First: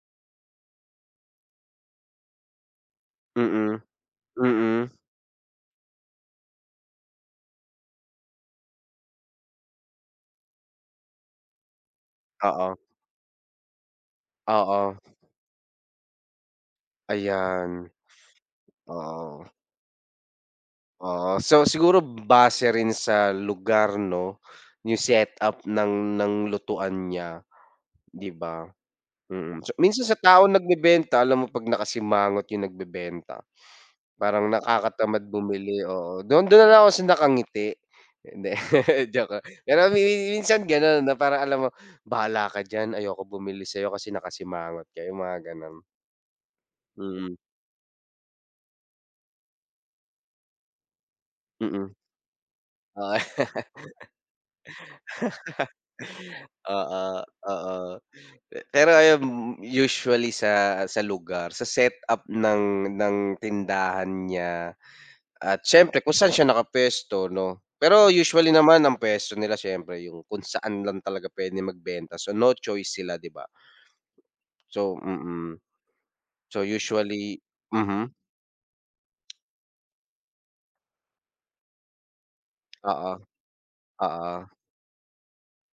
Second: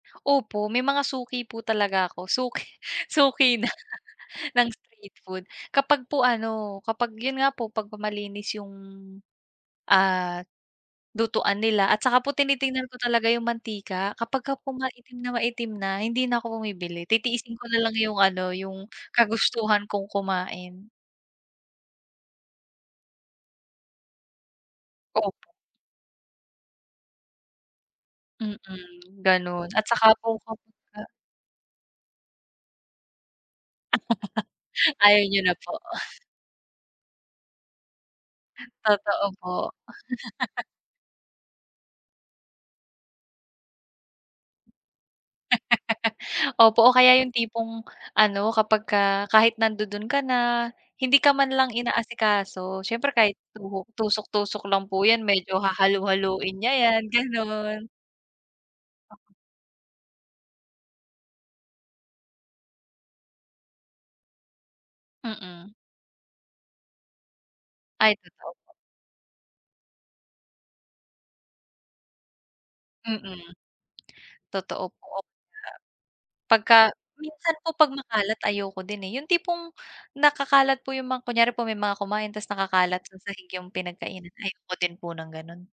Opo, may mga suki po talaga ako. Suki suki na Mm. ng Mm. street food. Kapag po ano kapag yun nga po pagkamalinis yung, ah, lutuan nila at saka po Oo. tinitingnan ko talaga yung mantika. Kapag ka po Oo. maitim na maitim na hindi na ako bumibili titiisin ko na Ayan. lang yung ano, yung Oo. kagustuhan kong kumain. Oo. So, siguro base rin sa lugar, 'no, yung set Opo. up ng ng lutuan niya, 'di Mm, ba? Mm, gano'n so at minsan saka sa po taong kapagka nagbebenta alam mo pag nakasimangot yung nagbebenta parang Ayaw nakakatamad niyo na po. bumili, oo. Do'n, do'n na lang ako nakangiti. Hindi Totoo joke lang. po. Pero mi mi minsan gano'n, 'no? Parang alam mo, "Bahala ka diyan, ayoko bumili sa'yo kasi nakasimangot ka." Yung mga ganon. Opo. O, kaya yung Mm. tipong ano kapag ka kahit nandudun ka na hindi ka man lang Mm. inaasikaso. Siyempre, Oo, kahit tuhok tusok-tusok lang po yan medyo hahalu-haluin niya oo, yan, ganun. oo. Pe pero ayum m m usually sa sa lugar, sa set up ng ng tindahan niya at Mm. siyempre kung saan siya nakapuwesto, 'no? Pero Ay, usually totoo po. naman ang puwesto nila siyempre yung kung saan lang talaga pwede magbenta. So, no choice sila, 'di Mm. ba? Totoo So po, oo nga. mm. So, Pagka usually minsan po pag mhm. makalat ayoko din, eh. Yung tipong nakakalat po yung mga kunyari po may mga kumain tas nakakalat Oo. sa sahig yung pinagkainan Oo. ayoko din po ng gano'n.